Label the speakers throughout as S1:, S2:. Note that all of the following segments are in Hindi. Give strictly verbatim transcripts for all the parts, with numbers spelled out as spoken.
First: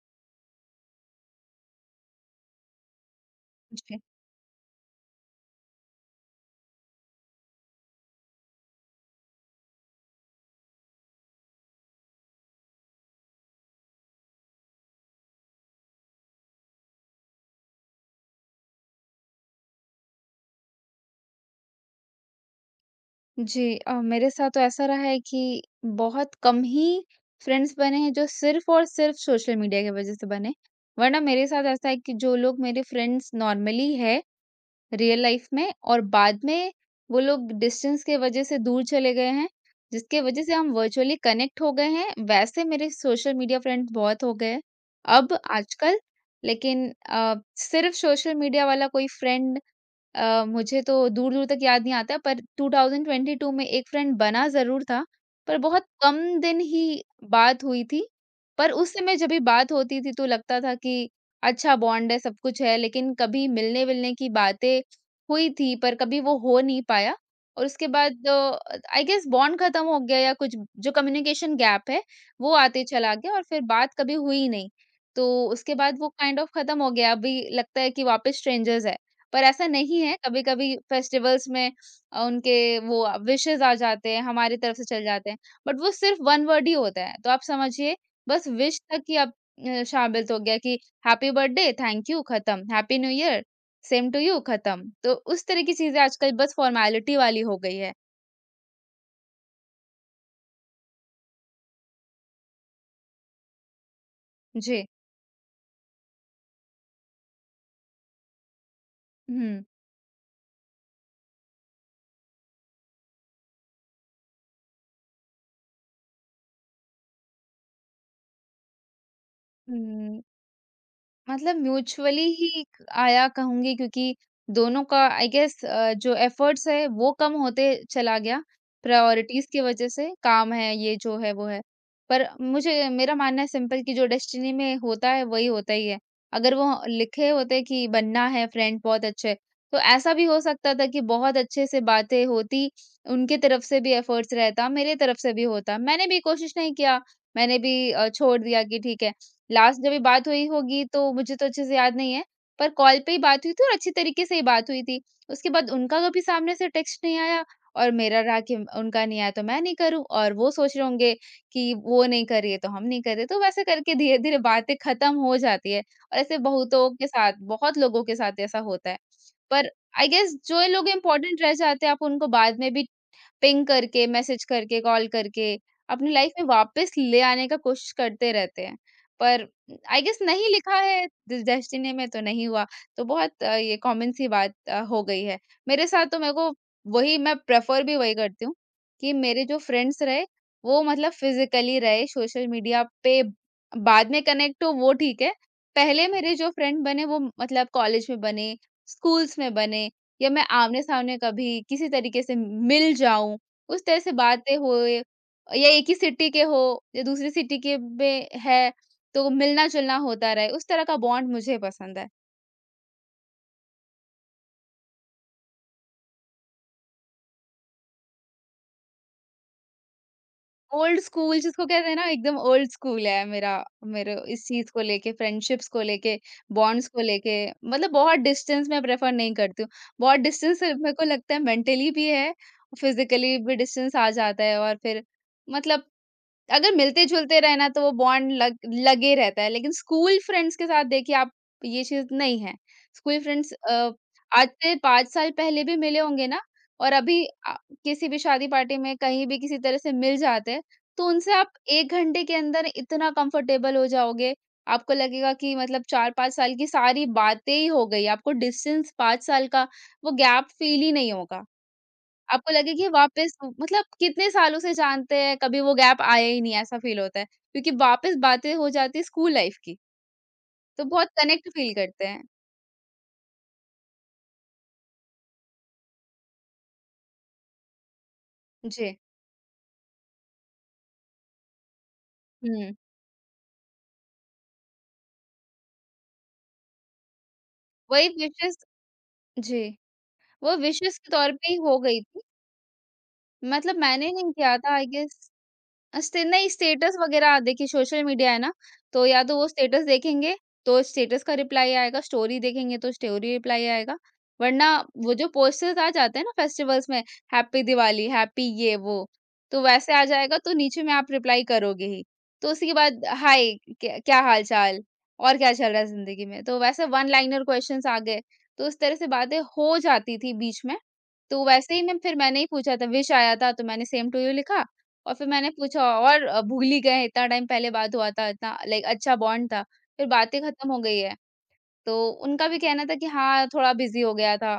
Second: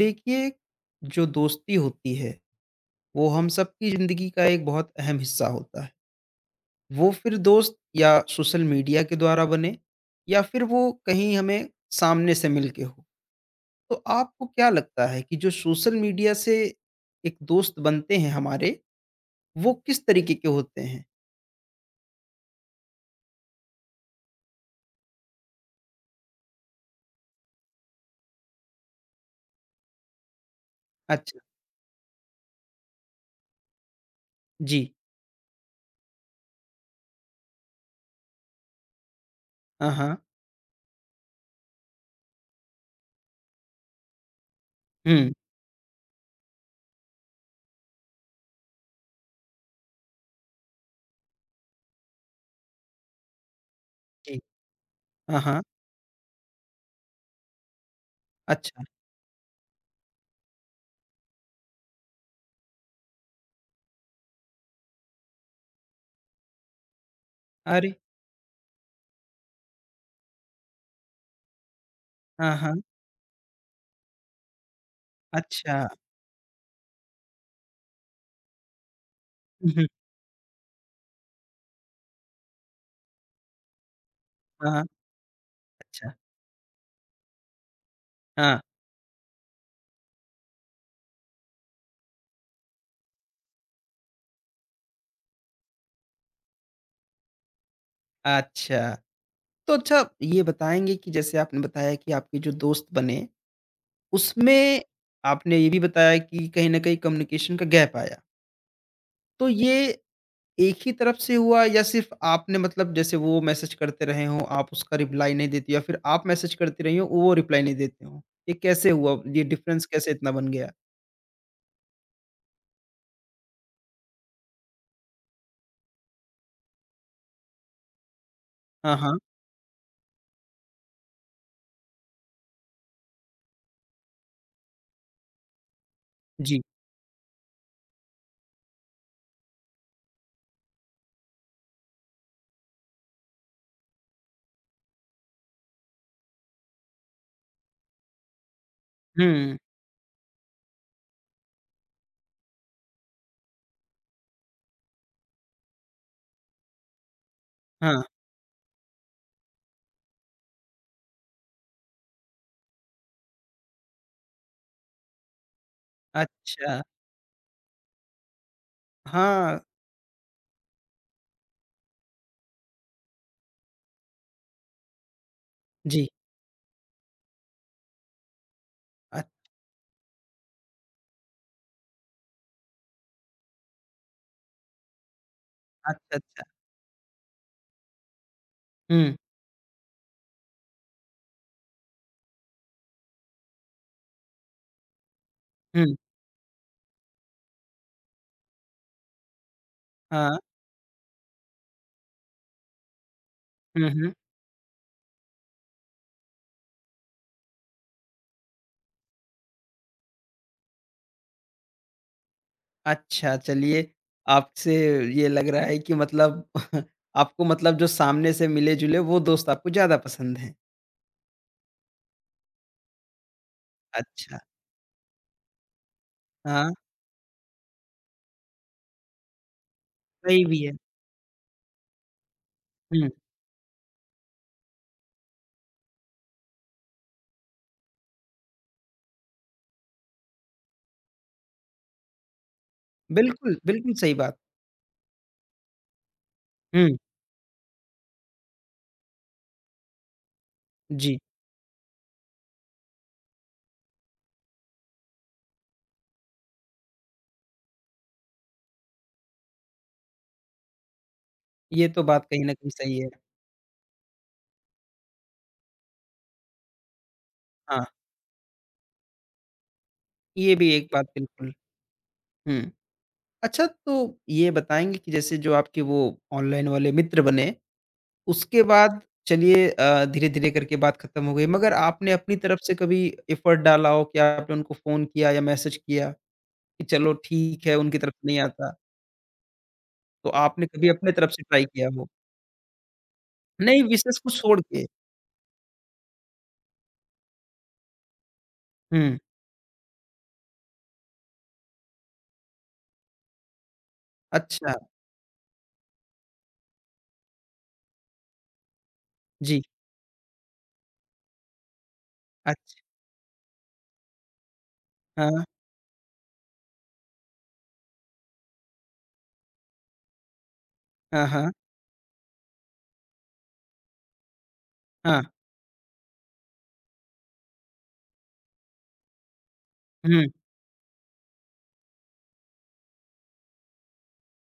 S1: देखिए, जो दोस्ती होती है, वो हम सबकी
S2: जी,
S1: ज़िंदगी का एक बहुत अहम हिस्सा होता है। वो फिर दोस्त या सोशल मीडिया के द्वारा बने या फिर वो कहीं हमें सामने से मिल के हो। तो आपको क्या लगता है कि जो सोशल मीडिया से एक दोस्त बनते हैं हमारे, वो किस तरीके के होते हैं?
S2: जी, अ, मेरे साथ तो ऐसा रहा है कि बहुत कम ही फ्रेंड्स बने हैं जो सिर्फ़ और सिर्फ़ सोशल मीडिया की वज़ह से बने। वरना
S1: अच्छा,
S2: मेरे साथ ऐसा है कि जो लोग मेरे फ्रेंड्स नॉर्मली है
S1: जी।
S2: रियल लाइफ़ में और बाद में वो लोग डिस्टेंस के वज़ह से दूर चले गए हैं,
S1: हाँ, हाँ।
S2: जिसके वज़ह से हम वर्चुअली कनेक्ट हो गए हैं, वैसे मेरे सोशल मीडिया फ्रेंड्स बहुत हो गए हैं
S1: हुँ,
S2: अब आजकल। लेकिन अ, सिर्फ़ सोशल मीडिया वाला कोई फ्रेंड अ, मुझे तो दूर-दूर तक याद नहीं आता पर ट्वेंटी ट्वेंटी टू में एक फ्रेंड
S1: जी।
S2: बना ज़रूर था,
S1: हाँ,
S2: पर
S1: हाँ।
S2: बहुत कम दिन ही बात हुई थी। पर
S1: अच्छा,
S2: उस समय जब भी बात होती थी तो लगता था कि अच्छा बॉन्ड है, सब कुछ है, लेकिन कभी मिलने-विलने की बातें हुई थी पर कभी वो हो नहीं पाया और उसके
S1: अरे!
S2: बाद आई गेस बॉन्ड खत्म हो गया या कुछ जो कम्युनिकेशन गैप है, वो
S1: हाँ, हाँ।
S2: आते चला गया और फिर बात कभी हुई ही नहीं। तो उसके
S1: अच्छा।
S2: बाद वो काइंड ऑफ खत्म हो गया, अभी लगता है कि वापस स्ट्रेंजर्स है। पर ऐसा
S1: हुँ, हुँ।
S2: नहीं है, कभी-कभी फेस्टिवल्स में अ, उनके वो विशेज़ आ जाते हैं, हमारी
S1: हाँ,
S2: तरफ
S1: हाँ।
S2: से चले जाते हैं, बट वो
S1: अच्छा।
S2: सिर्फ़ एक वर्ड ही होता है। तो आप समझिए बस
S1: हाँ,
S2: विश तक ही अब अ, शामिल तो हो गया कि हैप्पी बर्थडे, थैंक यू, खत्म, happy new year, same to you, खत्म। तो उस तरह की चीज़ें आजकल बस फ़ॉर्मेलिटी वाली हो गई है।
S1: अच्छा। तो अच्छा ये बताएँगे कि जैसे आपने बताया कि आपके जो दोस्त बने, उसमें
S2: जी।
S1: आपने ये भी बताया कि कहीं न कहीं कम्युनिकेशन का गैप आया। तो
S2: हुँ।
S1: ये एक ही तरफ से हुआ या सिर्फ़ आपने मतलब जैसे वो मैसेज करते रहे हों, आप उसका रिप्लाई नहीं देती या फिर आप मैसेज करती रही हों, वो रिप्लाई नहीं देते हों? ये कैसे हुआ? ये डिफ़रेंस कैसे
S2: हुँ।
S1: इतना बन गया?
S2: मतलब म्यूचुअली ही आया कहूँगी क्योंकि दोनों का आई गेस अ, जो एफर्ट्स है वो कम होते चला गया।
S1: हाँ, हाँ।
S2: प्रायोरिटीज़ की वजह से काम है, ये जो है वो है। पर मुझे मेरा मानना है सिंपल कि जो डेस्टिनी में होता है वही होता ही है। अगर
S1: जी।
S2: वो लिखे होते कि बनना है फ्रेंड बहुत अच्छे, तो ऐसा भी हो सकता था कि बहुत अच्छे से बातें होती, उनकी तरफ से भी एफर्ट्स रहता, मेरे तरफ से भी होता। मैंने भी कोशिश नहीं किया, मैंने भी अ, छोड़ दिया कि ठीक है
S1: हुँ।
S2: लास्ट जब ये बात हुई होगी तो मुझे तो अच्छे से याद नहीं है, पर कॉल पे ही बात हुई थी और अच्छी तरीके से ही बात हुई थी। उसके बाद उनका कभी सामने से टेक्स्ट नहीं आया और
S1: हाँ।
S2: मेरा रहा कि उनका नहीं आया तो मैं नहीं करूँ और वो सोच रहे होंगे कि वो नहीं कर रही है तो हम नहीं कर रहे, तो वैसे करके धीरे-धीरे बातें खत्म हो जाती है और ऐसे
S1: अच्छा।
S2: बहुतों के साथ बहुत लोगों के साथ ऐसा होता है।
S1: हाँ।
S2: पर आई गेस जो ये लोग इम्पोर्टेंट रह जाते हैं आप उनको बाद में भी पिंग करके, मैसेज करके, कॉल करके,
S1: जी।
S2: अपनी लाइफ में वापस ले आने का कोशिश करते रहते हैं।
S1: अ
S2: पर आई गेस नहीं लिखा है डि डेस्टिनी में तो नहीं हुआ। तो बहुत अ, ये कॉमन सी बात अ, हो गई है। मेरे साथ
S1: अच्छा,
S2: तो मेरे
S1: अच्छा।
S2: को वही मैं प्रेफ़र भी वही करती हूँ कि
S1: हुँ,
S2: मेरे जो फ्रेंड्स रहे, वो मतलब फ़िज़िकली रहे, सोशल मीडिया पे बाद में कनेक्ट हो वो ठीक है।
S1: हुँ।
S2: पहले मेरे जो फ्रेंड बने वो मतलब कॉलेज में बने, स्कूल्स में बने या
S1: हाँ।
S2: मैं आमने-सामने कभी किसी तरीके से मिल जाऊँ, उस
S1: हुँ,
S2: तरह से
S1: हुँ।
S2: बातें होए या एक ही सिटी के हो या दूसरी सिटी के में है, तो मिलना-जुलना होता रहे, उस तरह का बॉन्ड मुझे पसंद है।
S1: अच्छा, चलिए आपसे ये लग रहा है कि मतलब आपको मतलब जो सामने से मिले-जुले वो दोस्त आपको ज़्यादा पसंद हैं।
S2: ओल्ड स्कूल जिसको कहते हैं ना, एकदम ओल्ड स्कूल है मेरा मेरे
S1: अच्छा,
S2: इस चीज़ को लेके, फ्रेंडशिप्स को लेके,
S1: हाँ,
S2: बॉन्ड्स को लेके, मतलब बहुत डिस्टेंस मैं प्रेफ़र नहीं करती हूँ। बहुत
S1: सही
S2: डिस्टेंस
S1: भी है।
S2: मेरे को लगता है मेंटली भी है,
S1: हुँ,
S2: फिज़िकली भी डिस्टेंस आ जाता है और फिर मतलब अगर मिलते-जुलते रहे ना तो वो बॉन्ड लग लगे रहता है, लेकिन स्कूल फ्रेंड्स के साथ देखिए आप ये चीज़ नहीं है। स्कूल फ्रेंड्स
S1: बिल्कुल,
S2: अ,
S1: बिल्कुल सही बात।
S2: आज से पाँच साल पहले भी मिले होंगे ना और
S1: हुँ,
S2: अभी अ, किसी भी शादी पार्टी में कहीं भी किसी तरह से मिल जाते हैं, तो
S1: जी,
S2: उनसे आप एक घंटे के अंदर इतना कंफर्टेबल हो जाओगे, आपको लगेगा कि मतलब चार पाँच साल की सारी बातें ही हो गई, आपको डिस्टेंस पाँच साल का वो गैप फील ही नहीं होगा।
S1: ये तो बात कहीं
S2: आपको
S1: न कहीं
S2: लगे कि
S1: सही है।
S2: वापस मतलब कितने सालों से जानते हैं, कभी वो गैप आया ही नहीं ऐसा फ़ील होता है। क्योंकि
S1: हाँ,
S2: वापस बातें हो जाती है स्कूल लाइफ़ की,
S1: ये भी
S2: तो
S1: एक बात
S2: बहुत कनेक्ट
S1: बिल्कुल
S2: फ़ील करते हैं।
S1: हुँ। अच्छा तो ये बताएँगे कि जैसे जो आपके वो ऑनलाइन वाले मित्र बने, उसके
S2: जी,
S1: बाद चलिए अ, धीरे-धीरे करके बात खत्म हो गई, मगर आपने अपनी तरफ
S2: हुँ,
S1: से कभी एफर्ट डाला हो कि आपने उनको फ़ोन किया या मैसेज किया? कि चलो ठीक है, उनकी
S2: वही
S1: तरफ से नहीं
S2: विशेज़
S1: आता,
S2: जी,
S1: तो
S2: वो
S1: आपने कभी
S2: विशेज़ के
S1: अपने तरफ
S2: तौर
S1: से
S2: पे ही
S1: ट्राई
S2: हो
S1: किया
S2: गई
S1: हो?
S2: थी। मतलब
S1: नहीं,
S2: मैंने
S1: विशेष को
S2: नहीं किया
S1: छोड़
S2: था
S1: के।
S2: आई गेस स्टे नहीं स्टेटस वगैरह देखिए सोशल मीडिया है ना, तो
S1: हुँ,
S2: या तो वो स्टेटस देखेंगे, तो स्टेटस का रिप्लाई आएगा, स्टोरी देखेंगे तो स्टोरी रिप्लाई आएगा, वरना
S1: अच्छा,
S2: वो जो पोस्टर्स आ जाते हैं ना फेस्टिवल्स में, हैप्पी दिवाली, हैप्पी ये वो, तो
S1: जी,
S2: वैसे आ जाएगा तो नीचे में आप रिप्लाई करोगे ही। तो उसके
S1: अच्छ
S2: बाद हाय क्या क्या हाल-चाल? और
S1: हाँ,
S2: क्या चल रहा है ज़िंदगी में? तो वैसे वन लाइनर क्वेश्चंस आ गए, तो उस तरह से बातें हो जाती थी बीच में।
S1: हाँ,
S2: तो
S1: हाँ,
S2: वैसे ही मैं फिर मैंने ही पूछा था विश आया था, तो मैंने सेम टू यू लिखा और
S1: हाँ,
S2: फिर मैंने पूछा और अ, भूल ही गए इतना टाइम पहले बात हुआ था, इतना लाइक अच्छा बॉन्ड था। फिर
S1: हुँ,
S2: बातें खत्म हो गई है। तो उनका भी कहना था कि हाँ, थोड़ा बिज़ी हो गया था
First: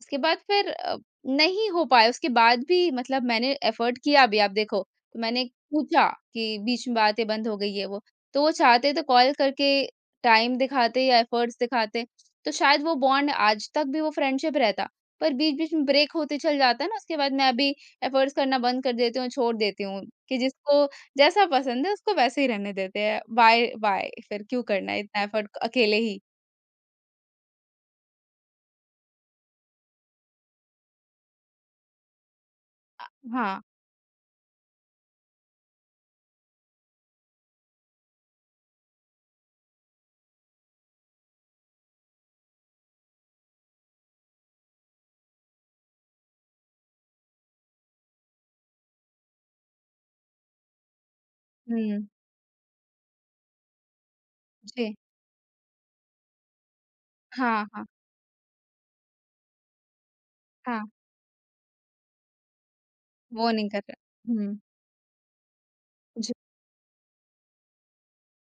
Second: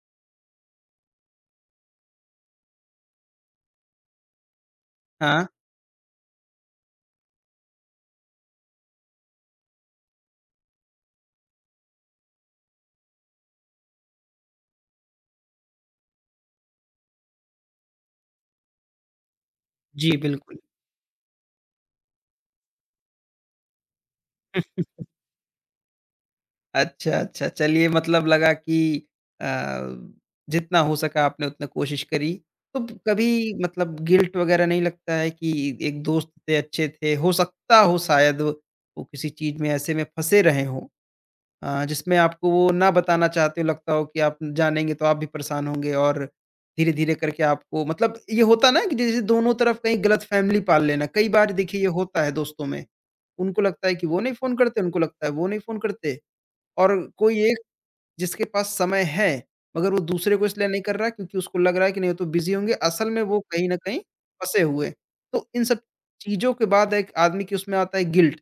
S2: उसके बाद फिर अ, नहीं हो पाया उसके बाद भी मतलब मैंने एफर्ट किया भी आप देखो, तो मैंने
S1: हाँ,
S2: पूछा कि बीच में बातें बंद हो गई ये वो। तो वो चाहते तो कॉल करके टाइम दिखाते या एफर्ट्स दिखाते, तो शायद वो बॉन्ड आज तक भी वो फ्रेंडशिप रहता। पर बीच-बीच में ब्रेक होते चल जाता है ना, उसके बाद मैं अभी एफर्ट्स करना बंद कर देती हूँ, छोड़ देती हूँ
S1: जी,
S2: कि
S1: बिल्कुल।
S2: जिसको जैसा पसंद है उसको वैसे ही रहने देते हैं। बाय बाय फिर क्यों करना है इतना एफर्ट अकेले ही।
S1: अच्छा, अच्छा, चलिए मतलब लगा कि अ, जितना हो सका आपने उतना कोशिश करी। तो
S2: अ,
S1: कभी
S2: हाँ।
S1: मतलब गिल्ट वगैरह नहीं लगता है कि एक दोस्त थे, अच्छे थे, हो सकता हो शायद वो किसी चीज़ में ऐसे में फँसे रहे हों? अ, जिसमें आपको वो ना बताना चाहते हो, लगता हो कि आप जानेंगे तो आप भी परेशान होंगे और धीरे-धीरे करके आपको मतलब ये होता है ना कि जैसे दोनों तरफ कहीं गलतफ़हमी पाल लेना। कई बार देखिए ये
S2: हुँ।
S1: होता है दोस्तों में। उनको लगता है कि वो नहीं फ़ोन करते,
S2: जी।
S1: उनको लगता है वो नहीं फ़ोन करते और कोई एक
S2: हाँ, हाँ,
S1: जिसके पास समय है, मगर वो दूसरे को इसलिए नहीं
S2: हाँ।
S1: कर रहा है क्योंकि उसको लग रहा है कि नहीं वो तो बिज़ी होंगे, असल में वो
S2: वो
S1: कहीं
S2: नहीं
S1: न
S2: कर
S1: कहीं
S2: रहा। हुँ।
S1: फँसे हुए। तो इन सब
S2: जी।
S1: चीज़ों के बाद एक आदमी के उसमें आता है गिल्ट।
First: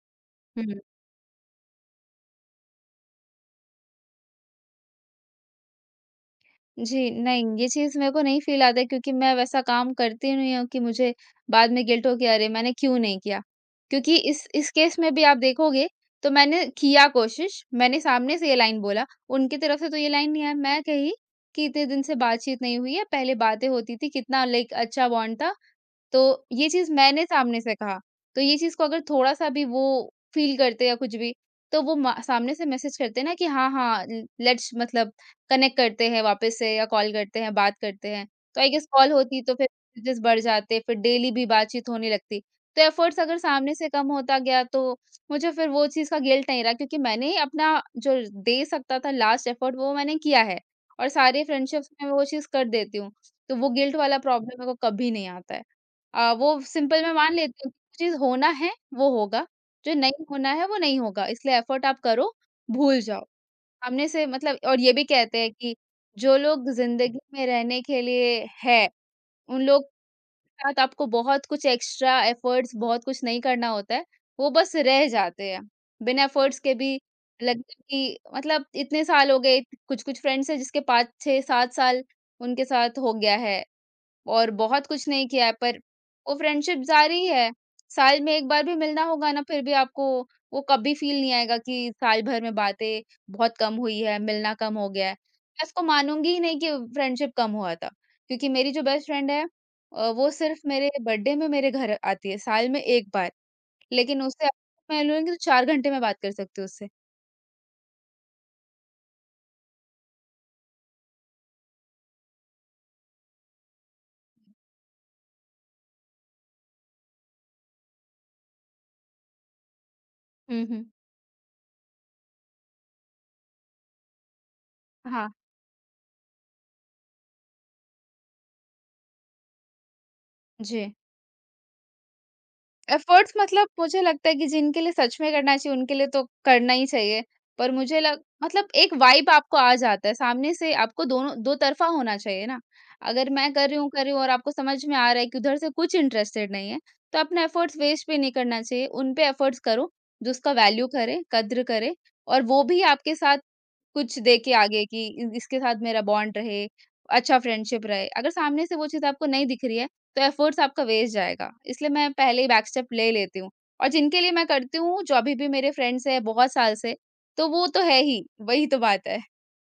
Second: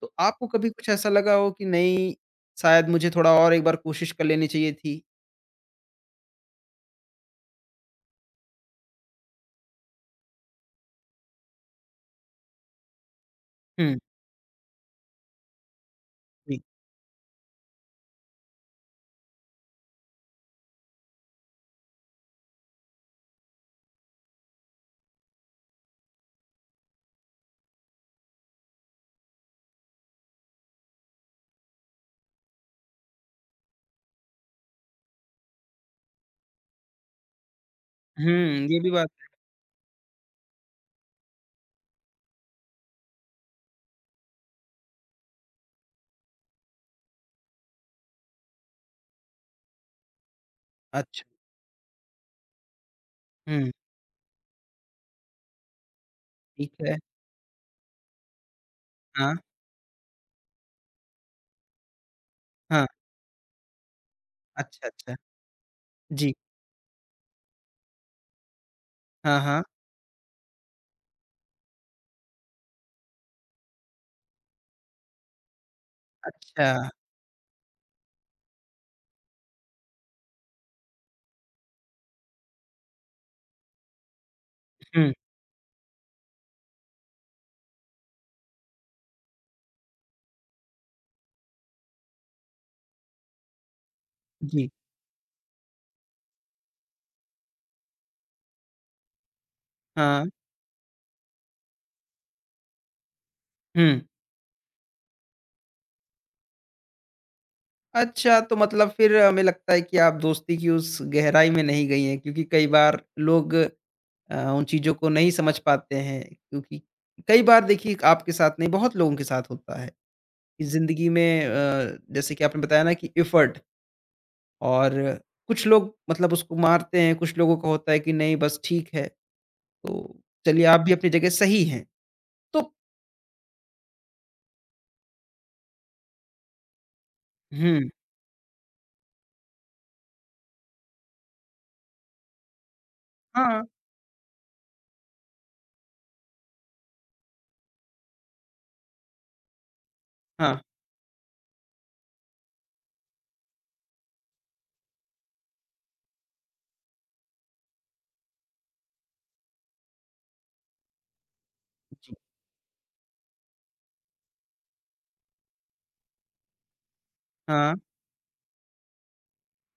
S1: तो आपको कभी
S2: हुँ।
S1: कुछ ऐसा लगा हो कि नहीं, शायद मुझे थोड़ा और एक बार कोशिश कर लेनी चाहिए थी?
S2: जी, नहीं ये चीज़ मेरे को नहीं फ़ील आता है क्योंकि मैं वैसा काम करती नहीं हूँ कि मुझे बाद में गिल्ट हो कि अरे! मैंने क्यों नहीं किया?
S1: हुँ,
S2: क्योंकि इस इस केस में भी आप देखोगे तो
S1: जी।
S2: मैंने किया कोशिश, मैंने सामने से ये लाइन बोला, उनकी तरफ से तो ये लाइन नहीं आई। मैं कही कि इतने दिन से बातचीत नहीं हुई है, पहले बातें होती थी, कितना लाइक अच्छा बॉन्ड था तो ये चीज़ मैंने सामने से कहा, तो ये चीज़ को अगर थोड़ा-सा भी वो फ़ील करते या कुछ भी, तो वो मा सामने से मैसेज करते ना कि हाँ, हाँ, ल लेट्स मतलब कनेक्ट करते हैं वापस से या कॉल करते हैं, बात करते हैं। तो
S1: हुँ,
S2: आई
S1: ये
S2: गेस
S1: भी बात
S2: कॉल
S1: है।
S2: होती तो फिर मैसेजेस बढ़ जाते, फिर डेली भी बातचीत होने लगती। तो एफर्ट्स अगर सामने से कम होता गया तो मुझे फिर वो चीज़ का गिल्ट नहीं रहा क्योंकि मैंने अपना जो दे सकता था लास्ट एफर्ट वो मैंने किया है और
S1: अच्छा,
S2: सारे फ्रेंडशिप्स में वो चीज़ कर देती हूँ। तो वो
S1: हुँ,
S2: गिल्ट वाला प्रॉब्लम मेरे को कभी नहीं आता है। अ, वो
S1: ठीक है।
S2: सिंपल मैं मान लेती हूँ कि चीज़ होना है, वो
S1: हाँ,
S2: होगा, जो नहीं होना है, वो नहीं होगा, इसलिए एफर्ट आप करो,
S1: हाँ,
S2: भूल जाओ। सामने से मतलब और
S1: अच्छा,
S2: ये भी
S1: अच्छा।
S2: कहते हैं कि
S1: जी,
S2: जो लोग ज़िंदगी में रहने के लिए है,
S1: हाँ,
S2: उन
S1: हाँ,
S2: लोग के साथ आपको बहुत कुछ एक्स्ट्रा एफर्ट्स, बहुत कुछ नहीं करना होता है, वो बस रह जाते हैं। बिना एफर्ट्स
S1: अच्छा,
S2: के भी लगता है कि मतलब इतने साल हो गए, कुछ-कुछ फ्रेंड्स हैं जिसके पाँच, छह, सात साल उनके साथ हो गया है। और बहुत कुछ
S1: हुँ,
S2: नहीं किया है पर वो फ्रेंडशिप जारी है। साल में एक बार भी मिलना होगा ना फिर भी आपको वो कभी फ़ील नहीं आएगा कि साल भर में बातें बहुत कम हुई है, मिलना
S1: जी,
S2: कम हो गया है। मैं इसको मानूँगी ही नहीं कि फ्रेंडशिप कम हुआ था। क्योंकि मेरी जो बेस्ट फ्रेंड है अ,
S1: हाँ,
S2: वो सिर्फ़ मेरे बर्थडे में मेरे घर आती है, साल में एक बार।
S1: हुँ।
S2: लेकिन उससे मैं लूँगी तो चार घंटे में बात कर सकती हूँ उससे।
S1: अच्छा, तो मतलब फिर हमें लगता है कि आप दोस्ती की उस गहराई में नहीं गई हैं क्योंकि कई बार लोग अ, उन चीज़ों को नहीं समझ पाते हैं क्योंकि कई बार देखिए आपके साथ नहीं, बहुत लोगों के साथ होता है कि
S2: हुँ, हुँ।
S1: ज़िंदगी में अ, जैसे कि आपने बताया ना कि एफर्ट और
S2: हाँ,
S1: कुछ लोग मतलब उसको मारते हैं, कुछ लोगों का होता है कि नहीं बस ठीक है, तो चलिए आप भी
S2: जी।
S1: अपनी जगह सही हैं। तो
S2: एफर्ट्स मतलब मुझे लगता है कि जिनके लिए सच में करना चाहिए, उनके लिए तो करना ही चाहिए। पर
S1: हुँ,
S2: मुझे लग मतलब एक वाइब आपको आ जाता है, सामने से आपको दोनों दो तरफ़ा होना चाहिए ना। अगर मैं
S1: हाँ,
S2: कर रही हूँ, कर रही हूँ और आपको समझ में आ रहा है कि उधर से कुछ इंटरेस्टेड नहीं है, तो अपना एफर्ट्स वेस्ट भी नहीं करना चाहिए। उन पे एफर्ट्स करो, जो उसका
S1: हाँ,
S2: वैल्यू करे, कद्र करे और वो भी आपके साथ कुछ दे के आगे कि इ इसके साथ मेरा बॉन्ड रहे, अच्छा फ्रेंडशिप रहे। अगर सामने से वो चीज़ आपको नहीं दिख रही है, तो एफर्ट्स आपका वेस्ट जाएगा। इसलिए मैं
S1: जी।
S2: पहले ही बैक स्टेप ले लेती हूँ। और जिनके लिए मैं करती हूँ, जो अभी भी मेरे फ्रेंड्स हैं बहुत साल से, तो वो
S1: हाँ।
S2: तो है ही, वही तो बात है।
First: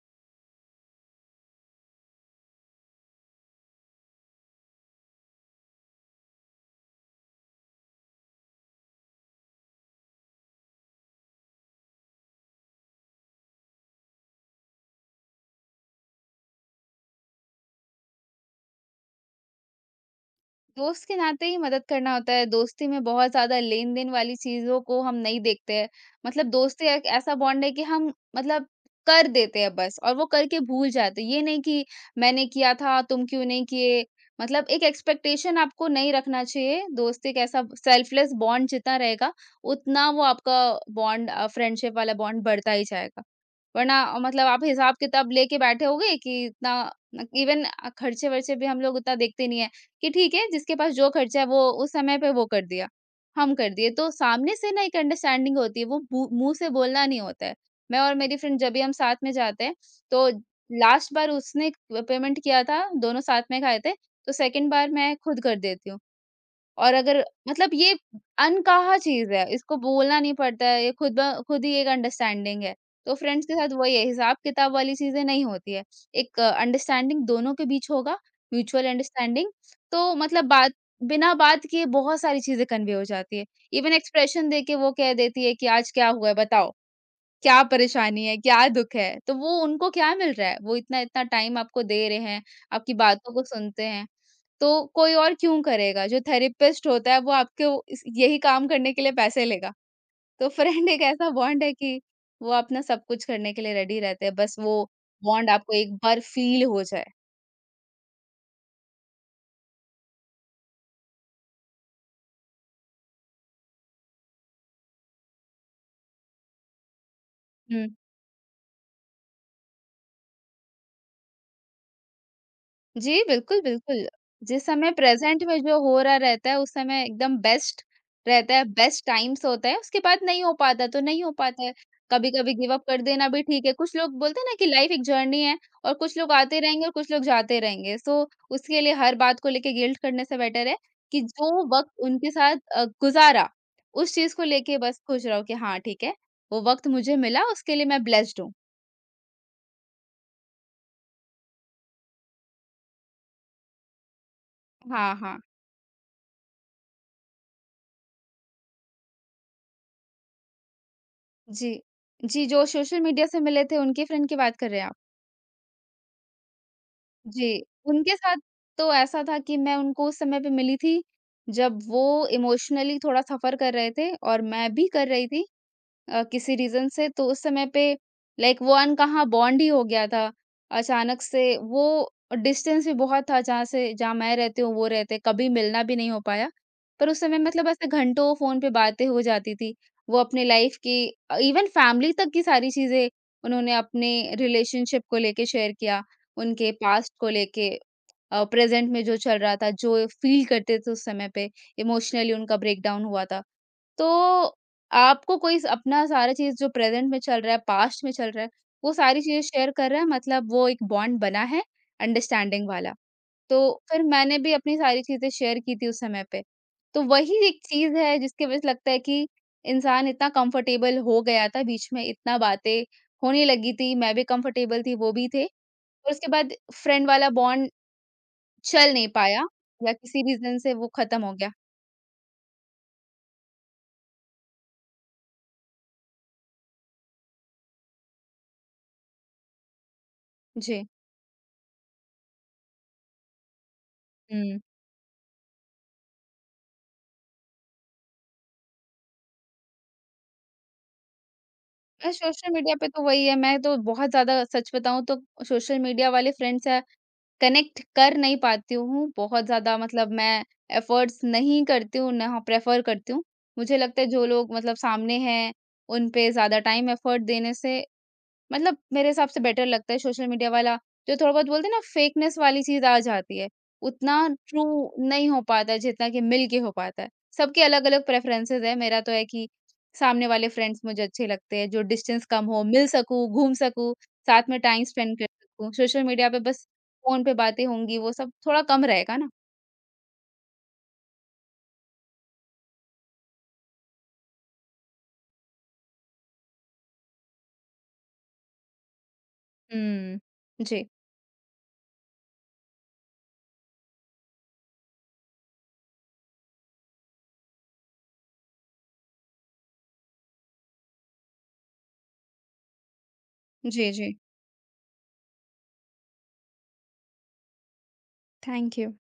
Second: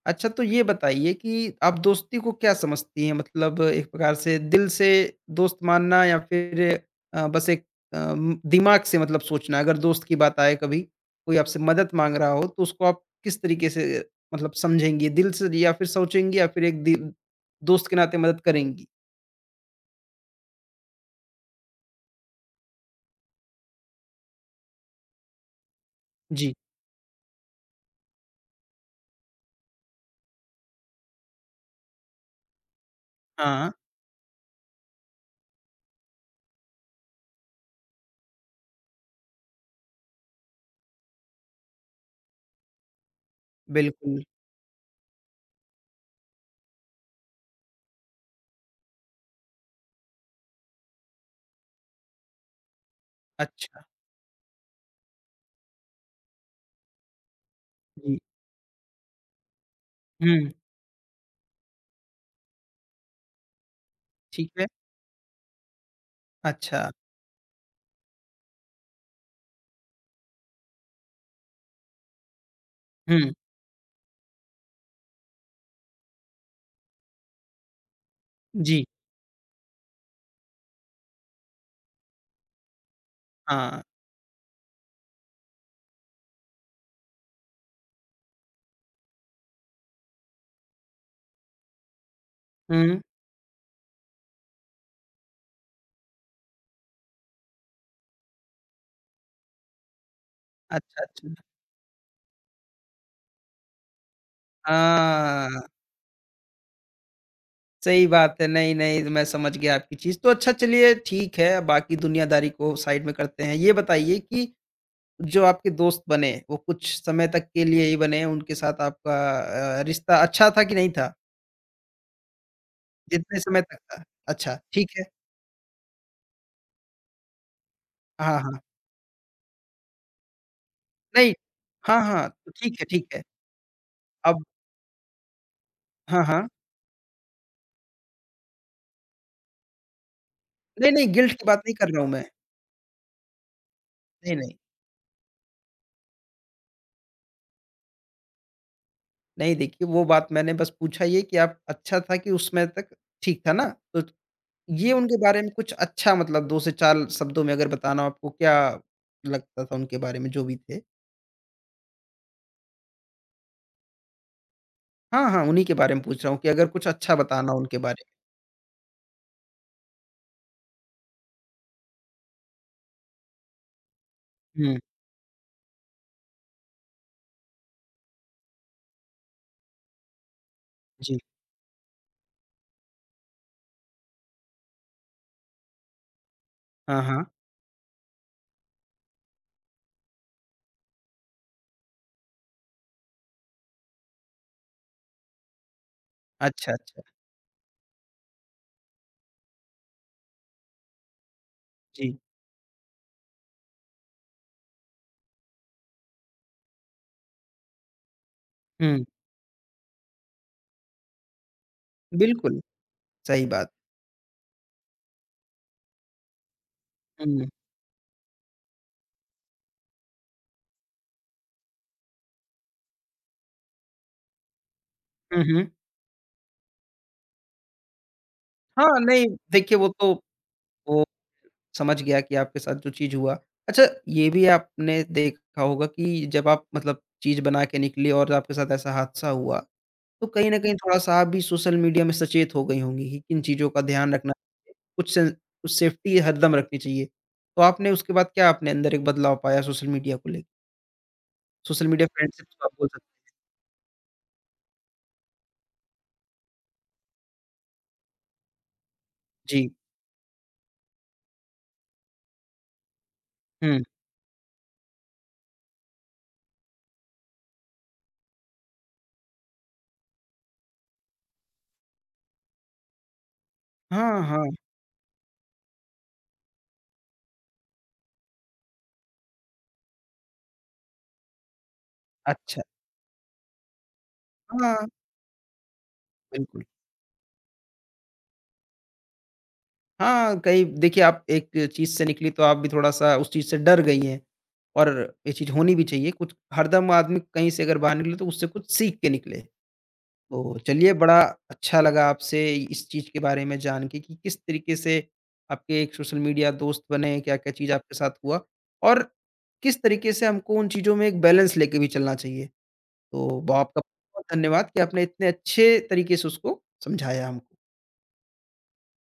S1: अच्छा तो ये बताइए कि आप दोस्ती को क्या समझती हैं? मतलब एक प्रकार से दिल से दोस्त मानना या फिर अ, बस एक अम, दिमाग से मतलब सोचना? अगर दोस्त की बात आए कभी, कोई आपसे मदद माँग रहा हो, तो उसको आप किस तरीके से मतलब समझेंगी? दिल से या फिर सोचेंगी या फिर एक दि दोस्त के नाते मदद करेंगी?
S2: दोस्त के नाते ही मदद करना होता है, दोस्ती में बहुत ज़्यादा लेन-देन वाली चीज़ों को हम नहीं देखते हैं। मतलब
S1: जी।
S2: दोस्ती एक ऐसा बॉन्ड है कि हम मतलब कर देते हैं बस और वो करके भूल जाते हैं। ये नहीं कि मैंने किया था, तुम क्यों नहीं
S1: हाँ,
S2: किए? मतलब एक एक्सपेक्टेशन आपको नहीं रखना चाहिए। दोस्त एक ऐसा सेल्फलेस बॉन्ड जितना रहेगा, उतना वो आपका बॉन्ड अ, फ्रेंडशिप वाला बॉन्ड बढ़ता ही जाएगा। वरना अ,
S1: बिल्कुल।
S2: मतलब आप हिसाब-किताब लेके बैठे होगे कि इतना इवन अ, खर्चे-वर्चे भी हम लोग उतना देखते नहीं है। कि ठीक है जिसके पास जो खर्चा है वो उस समय पे वो कर दिया, हम कर
S1: अच्छा,
S2: दिए। तो सामने से ना एक अंडरस्टैंडिंग होती है, वो मुँह मुँह से बोलना नहीं होता है। मैं और
S1: जी।
S2: मेरी फ्रेंड जब भी हम साथ में जाते हैं, तो
S1: हुँ,
S2: लास्ट बार उसने पेमेंट किया था, दोनों साथ में खाए थे, तो
S1: ठीक है।
S2: सेकंड बार मैं खुद कर देती हूँ।
S1: अच्छा,
S2: और अगर मतलब ये अनकहा चीज़ है, इसको बोलना नहीं पड़ता है, ये खुद ब खुद ही एक अंडरस्टैंडिंग है। तो
S1: हुँ,
S2: फ्रेंड्स के साथ वही है, हिसाब-किताब वाली चीज़ें नहीं होती है। एक अंडरस्टैंडिंग दोनों के बीच होगा,
S1: जी,
S2: म्यूचुअल अंडरस्टैंडिंग, तो मतलब बात बिना बात किए बहुत सारी चीज़ें कन्वे हो जाती है।
S1: हाँ।
S2: इवन एक्सप्रेशन देके वो कह देती है कि आज क्या हुआ है बताओ? क्या परेशानी है, क्या दुःख है? तो वो उनको क्या मिल रहा है? वो इतना-इतना टाइम आपको दे रहे हैं, आपकी
S1: हुँ,
S2: बातों को सुनते हैं, तो कोई और क्यों करेगा? जो थेरेपिस्ट होता है वो आपके वो इस यही काम करने के लिए पैसे लेगा। तो फ्रेंड
S1: अच्छा,
S2: एक
S1: अच्छा।
S2: ऐसा बॉन्ड है कि वो अपना सब कुछ करने के लिए रेडी रहते हैं, बस वो बॉन्ड
S1: हाँ,
S2: आपको एक बार फ़ील हो जाए।
S1: सही बात है। नहीं, नहीं, मैं समझ गया आपकी चीज़। तो अच्छा चलिए ठीक है, बाकी दुनियादारी को साइड में करते हैं। ये बताइए कि जो आपके दोस्त बने, वो कुछ समय तक के लिए
S2: हुँ।
S1: ही बने, उनके साथ आपका अ, रिश्ता अच्छा था कि नहीं था?
S2: जी,
S1: जितने
S2: बिल्कुल,
S1: समय तक
S2: बिल्कुल।
S1: था? अच्छा,
S2: जिस समय
S1: ठीक है।
S2: प्रेज़ेंट में जो हो रहा रहता है, उस समय एकदम बेस्ट
S1: हाँ,
S2: रहता
S1: हाँ।
S2: है, बेस्ट टाइम्स होता है, उसके बाद नहीं हो पाता तो नहीं हो
S1: नहीं
S2: पाता है।
S1: हाँ, हाँ, तो
S2: कभी-कभी गिव
S1: ठीक
S2: अप
S1: है,
S2: कर
S1: ठीक है।
S2: देना भी ठीक है। कुछ लोग बोलते
S1: अब
S2: हैं ना कि लाइफ़ एक जर्नी है और कुछ
S1: हाँ,
S2: लोग
S1: हाँ।
S2: आते रहेंगे और कुछ लोग जाते रहेंगे। सो उसके लिए हर बात को लेके गिल्ट करने से बेटर है
S1: नहीं, नहीं,
S2: कि
S1: गिल्ट की बात
S2: जो
S1: नहीं कर
S2: वक़्त
S1: रहा हूँ मैं।
S2: उनके साथ अ, गुज़ारा, उस चीज़
S1: नहीं,
S2: को
S1: नहीं।
S2: लेके बस खुश रहो कि हाँ, ठीक है, वो वक़्त मुझे मिला, उसके लिए मैं ब्लेस्ड हूँ।
S1: नहीं देखिए वो बात मैंने बस पूछा ये कि आप अच्छा था कि उसमें तक ठीक था ना? तो ये
S2: हाँ,
S1: उनके
S2: हाँ।
S1: बारे में कुछ अच्छा मतलब दो से चार शब्दों में अगर बताना हो आपको क्या लगता था उनके बारे में जो भी थे?
S2: जी। जी, जो सोशल मीडिया से मिले थे उनके फ्रेंड की बात कर रहे हैं आप?
S1: हाँ, हाँ, उन्हीं के बारे में पूछ रहा हूँ कि अगर कुछ अच्छा बताना हो
S2: जी,
S1: उनके बारे
S2: उनके साथ तो ऐसा था कि मैं उनको उस समय पे मिली थी, जब वो इमोशनली थोड़ा सफ़र कर रहे थे और
S1: में।
S2: मैं
S1: हुँ,
S2: भी कर रही थी। अ, किसी रीज़न से तो उस समय पे लाइक वो अनकहा बॉन्ड ही हो गया था।
S1: जी।
S2: अचानक से वो डिस्टेंस भी बहुत था जहाँ से जहाँ मैं रहती हूँ, वो रहते, कभी मिलना भी नहीं हो पाया।
S1: हाँ,
S2: पर उस
S1: हाँ।
S2: समय मतलब ऐसे घंटों फ़ोन पे बातें हो जाती थी। वो अपने लाइफ़ की अ, इवन फ़ैमिली तक की सारी चीज़ें उन्होंने अपने रिलेशनशिप को लेके शेयर किया, उनके
S1: अच्छा, अच्छा।
S2: पास्ट को लेके अ, प्रेज़ेंट में जो चल रहा था, जो फील करते थे उस समय पे,
S1: जी।
S2: इमोशनली उनका ब्रेकडाउन हुआ था। तो आपको कोई स अपना सारा चीज़ जो प्रेज़ेंट में चल रहा है, पास्ट में चल रहा है, वो
S1: हुँ,
S2: सारी चीज़ें शेयर कर रहा है मतलब वो एक बॉन्ड बना है
S1: बिल्कुल,
S2: अंडरस्टैंडिंग वाला।
S1: सही
S2: तो
S1: बात।
S2: फिर मैंने भी अपनी सारी चीज़ें शेयर की थी उस समय पे। तो वही
S1: हुँ।
S2: एक चीज़ है जिसकी वज़ह से लगता है कि इंसान इतना कंफ़र्टेबल हो गया था बीच में इतना बातें होने लगी थी, मैं भी कंफ़र्टेबल थी, वो भी
S1: हुँ,
S2: थे।
S1: हुँ।
S2: और उसके बाद फ्रेंड वाला बॉन्ड
S1: हाँ,
S2: चल नहीं
S1: नहीं
S2: पाया
S1: देखिए वो
S2: या
S1: तो
S2: किसी रीज़न से वो
S1: वो
S2: ख़त्म हो गया।
S1: समझ गया कि आपके साथ जो चीज़ हुआ। अच्छा ये भी आपने देखा होगा कि जब आप मतलब चीज़ बना के निकली और आपके साथ ऐसा हादसा हुआ, तो कहीं न कहीं
S2: जी।
S1: थोड़ा-सा आप भी सोशल मीडिया में सचेत हो गई होंगी कि किन चीज़ों का ध्यान रखना चाहिए, कुछ से कुछ सेफ्टी हरदम रखनी चाहिए। तो आपने उसके बाद क्या अपने अंदर एक बदलाव पाया सोशल मीडिया को लेके? Social media
S2: uh, social
S1: friendship आप
S2: मीडिया
S1: बोल
S2: पे तो
S1: सकते हैं?
S2: वही है, मैं तो बहुत ज़्यादा सच बताऊँ तो सोशल मीडिया वाले फ्रेंड से कनेक्ट कर नहीं पाती हूँ, बहुत
S1: जी।
S2: ज़्यादा मतलब मैं एफ़र्ट्स नहीं करती हूँ, ना प्रेफ़र करती हूँ। मुझे
S1: हुँ।
S2: लगता है जो लोग मतलब सामने हैं, उन पे ज़्यादा टाइम एफ़र्ट देने से मतलब मेरे हिसाब से बेटर लगता है। सोशल मीडिया वाला जो थोड़ा बहुत बोलते हैं ना फेकनेस वाली चीज आ जाती है, उतना
S1: हाँ, हाँ।
S2: ट्रू नहीं हो पाता है जितना कि मिल के हो पाता है। सबके अलग अलग प्रेफरेंसेस है, मेरा तो है कि सामने वाले फ्रेंड्स मुझे अच्छे लगते हैं, जो डिस्टेंस कम
S1: अच्छा।
S2: हो मिल सकूं घूम सकूं साथ में टाइम
S1: हाँ,
S2: स्पेंड कर सकूं। सोशल मीडिया पे
S1: बिल्कुल।
S2: बस फोन पे बातें होंगी वो सब थोड़ा कम रहेगा ना।
S1: हाँ, कई देखिए आप एक चीज़ से निकली तो आप भी थोड़ा-सा उस चीज़ से डर गई हैं और ये चीज़ होनी भी चाहिए। कुछ हरदम आदमी कहीं से अगर बाहर निकले तो उससे कुछ सीख के निकले। तो
S2: हम्म। जी
S1: चलिए बड़ा अच्छा लगा आपसे इस चीज़ के बारे में जान के कि किस तरीके से आपके एक सोशल मीडिया दोस्त बने, क्या-क्या चीज़ आपके साथ हुआ और किस तरीके से हमको उन चीज़ों में एक बैलेंस लेके भी चलना चाहिए। तो ब आपका
S2: जी जी।
S1: बहुत धन्यवाद कि आपने इतने अच्छे तरीके से उसको समझाया हमको।
S2: Thank you.